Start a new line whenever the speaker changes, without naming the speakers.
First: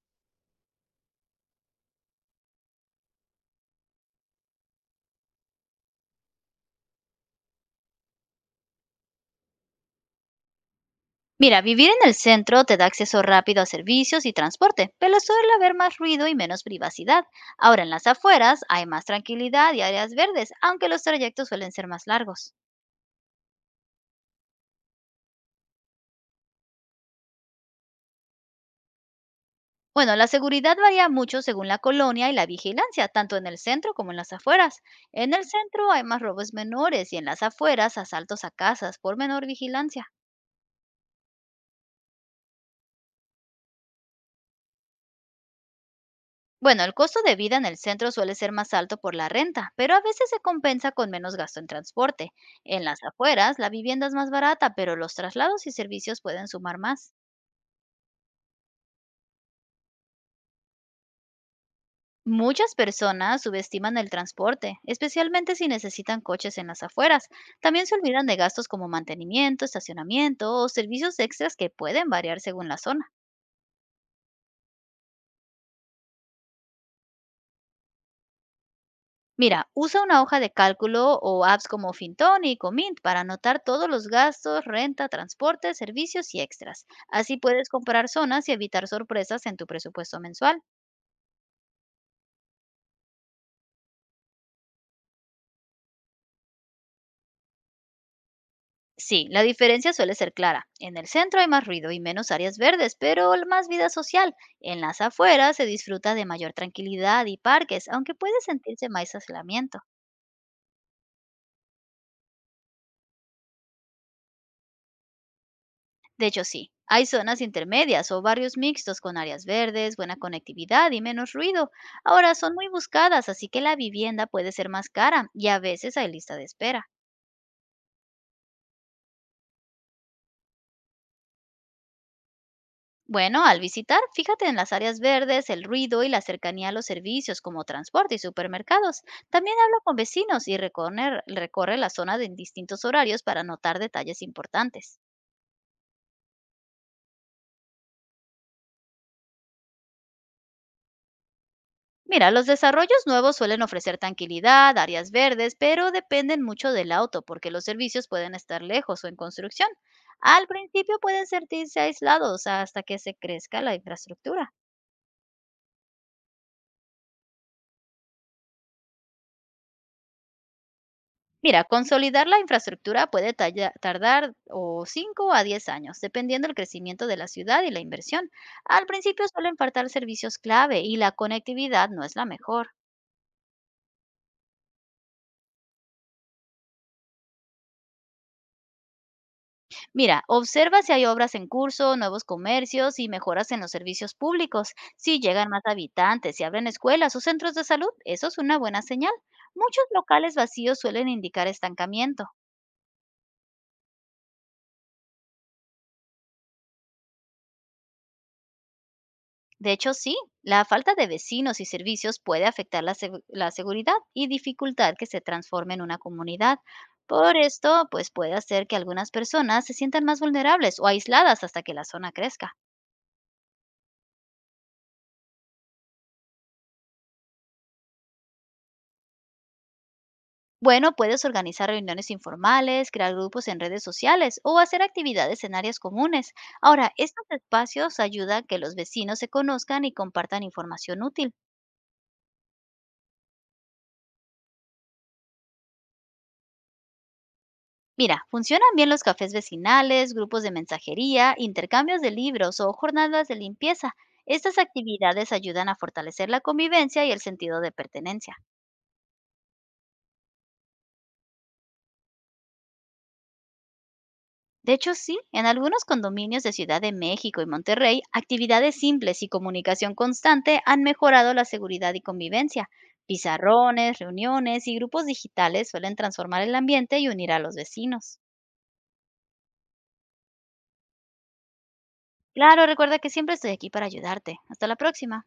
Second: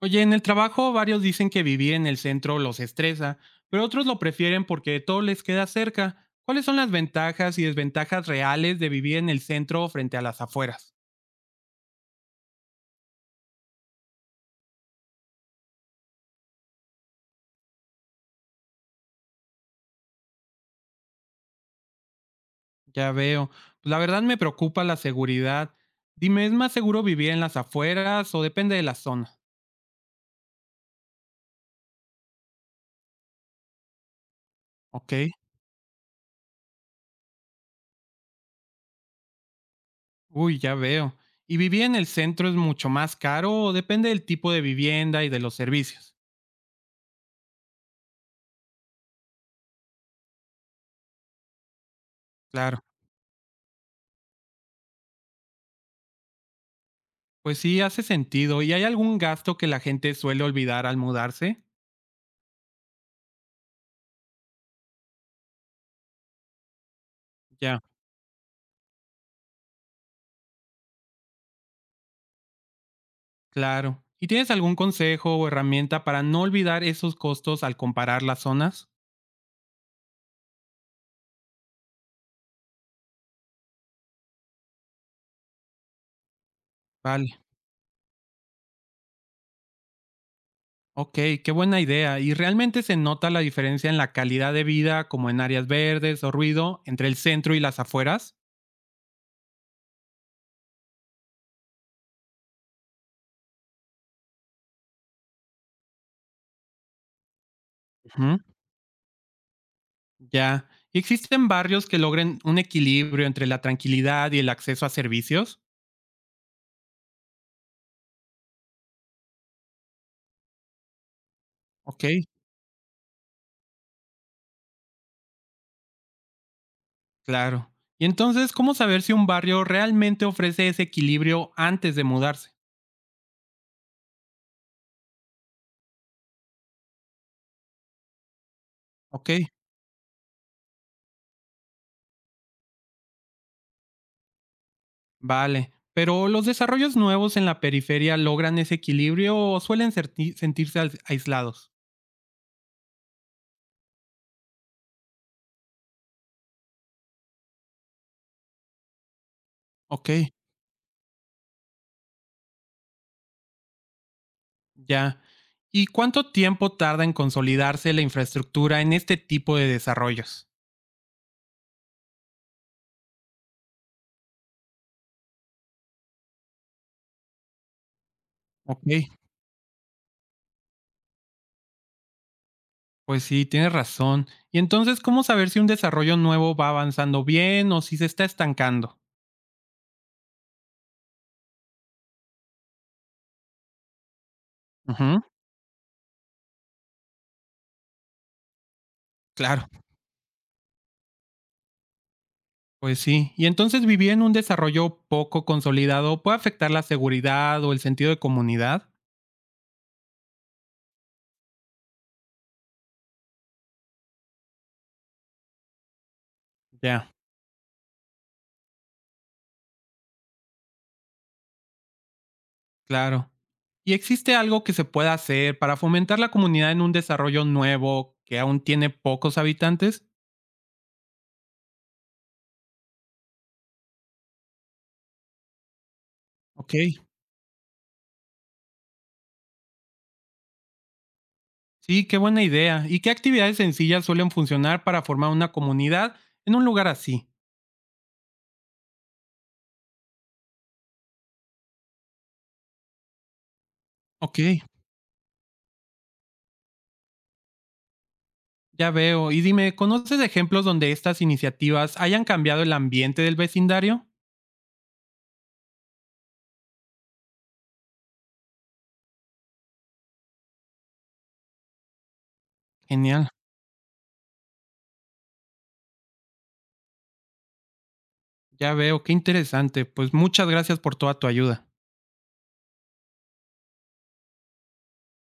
Oye, en el trabajo varios dicen que vivir en el centro los estresa, pero otros lo prefieren porque todo les queda cerca. ¿Cuáles son las ventajas y desventajas reales de vivir en el centro frente a las afueras?
Mira, vivir en el centro te da acceso rápido a servicios y transporte, pero suele haber más ruido y menos privacidad. Ahora en las afueras hay más tranquilidad y áreas verdes, aunque los trayectos suelen ser más largos.
Ya veo. Pues la verdad me preocupa la seguridad. Dime, ¿es más seguro vivir en las afueras o depende de la zona?
Bueno, la seguridad varía mucho según la colonia y la vigilancia, tanto en el centro como en las afueras.
Ok.
En el centro hay más robos menores y en las afueras asaltos a casas por menor vigilancia.
Uy, ya veo. ¿Y vivir en el centro es mucho más caro o depende del tipo de vivienda y de los servicios?
Bueno, el costo de vida en el centro suele ser más alto por la renta, pero a veces se compensa con menos gasto en transporte.
Claro.
En las afueras, la vivienda es más barata, pero los traslados y servicios pueden sumar más.
Pues sí, hace sentido. ¿Y hay algún gasto que la gente suele olvidar al mudarse?
Muchas personas subestiman el transporte, especialmente si necesitan coches en las afueras.
Ya.
También se olvidan de gastos como mantenimiento, estacionamiento o servicios extras que pueden variar según la zona.
Claro. ¿Y tienes algún consejo o herramienta para no olvidar esos costos al comparar las zonas?
Mira, usa una hoja de cálculo o apps como Fintonic o Mint para anotar todos los gastos, renta, transporte, servicios y extras. Así
Vale.
puedes comparar zonas y evitar sorpresas en tu presupuesto mensual.
Ok, qué buena idea. ¿Y realmente se nota la diferencia en la calidad de vida, como en áreas verdes o ruido, entre el centro y las afueras?
Sí, la diferencia suele ser clara. En el centro hay más ruido y menos áreas verdes, pero más vida social. En las afueras se disfruta de mayor tranquilidad y parques, aunque
Ujú,
puede sentirse más aislamiento.
ya. ¿Y existen barrios que logren un equilibrio entre la tranquilidad y el acceso a servicios?
De hecho, sí. Hay zonas intermedias o barrios mixtos con áreas verdes, buena conectividad y menos ruido.
Ok,
Ahora son muy buscadas, así que la vivienda puede ser más cara y a veces hay lista de espera.
claro. ¿Y entonces cómo saber si un barrio realmente ofrece ese equilibrio antes de mudarse?
Bueno, al visitar, fíjate en las áreas verdes, el ruido y la cercanía a los servicios como transporte y supermercados.
Ok.
También habla con vecinos y recorre la zona en distintos horarios para notar detalles importantes.
Vale, pero ¿los desarrollos nuevos en la periferia logran ese equilibrio o suelen sentirse aislados?
Mira, los desarrollos nuevos suelen ofrecer tranquilidad, áreas verdes, pero dependen mucho del auto porque los servicios pueden estar lejos o en construcción.
Ok,
Al principio pueden sentirse aislados hasta que se crezca la infraestructura.
ya. ¿Y cuánto tiempo tarda en consolidarse la infraestructura en este tipo de desarrollos?
Mira, consolidar la infraestructura puede tardar o 5 a 10 años, dependiendo del crecimiento de la ciudad y la inversión. Al
Ok,
principio suelen faltar servicios clave y la conectividad no es la mejor.
pues sí, tienes razón. ¿Y entonces cómo saber si un desarrollo nuevo va avanzando bien o si se está estancando?
Mira, observa si hay obras en curso, nuevos comercios y mejoras en los servicios públicos. Si
Ujú,
llegan más habitantes, si abren escuelas o centros de salud, eso es una buena señal.
claro,
Muchos locales vacíos suelen indicar estancamiento.
pues sí. ¿Y entonces vivir en un desarrollo poco consolidado puede afectar la seguridad o el sentido de comunidad?
De hecho, sí, la falta de vecinos y servicios puede afectar la seguridad y dificultar que se transforme en una comunidad.
Ya,
Por esto, pues puede hacer que algunas personas se sientan más vulnerables o aisladas hasta que la zona crezca.
claro. ¿Y existe algo que se pueda hacer para fomentar la comunidad en un desarrollo nuevo que aún tiene pocos habitantes?
Bueno, puedes organizar reuniones informales, crear grupos en redes sociales o hacer actividades en áreas comunes.
Ok,
Ahora, estos espacios ayudan a que los vecinos se conozcan y compartan información útil.
sí, qué buena idea. ¿Y qué actividades sencillas suelen funcionar para formar una comunidad en un lugar así?
Mira, funcionan bien los cafés vecinales, grupos de mensajería, intercambios de libros o jornadas de limpieza.
Ok,
Estas actividades ayudan a fortalecer la convivencia y el sentido de pertenencia.
ya veo. Y dime, ¿conoces ejemplos donde estas iniciativas hayan cambiado el ambiente del vecindario?
De hecho, sí, en algunos condominios de Ciudad de México y Monterrey, actividades simples y comunicación constante han mejorado la seguridad y convivencia.
Genial,
Pizarrones, reuniones y grupos digitales suelen transformar el ambiente y unir a los vecinos.
ya veo, qué interesante. Pues muchas gracias por toda tu ayuda.
Claro, recuerda que siempre estoy aquí para ayudarte. Hasta la próxima.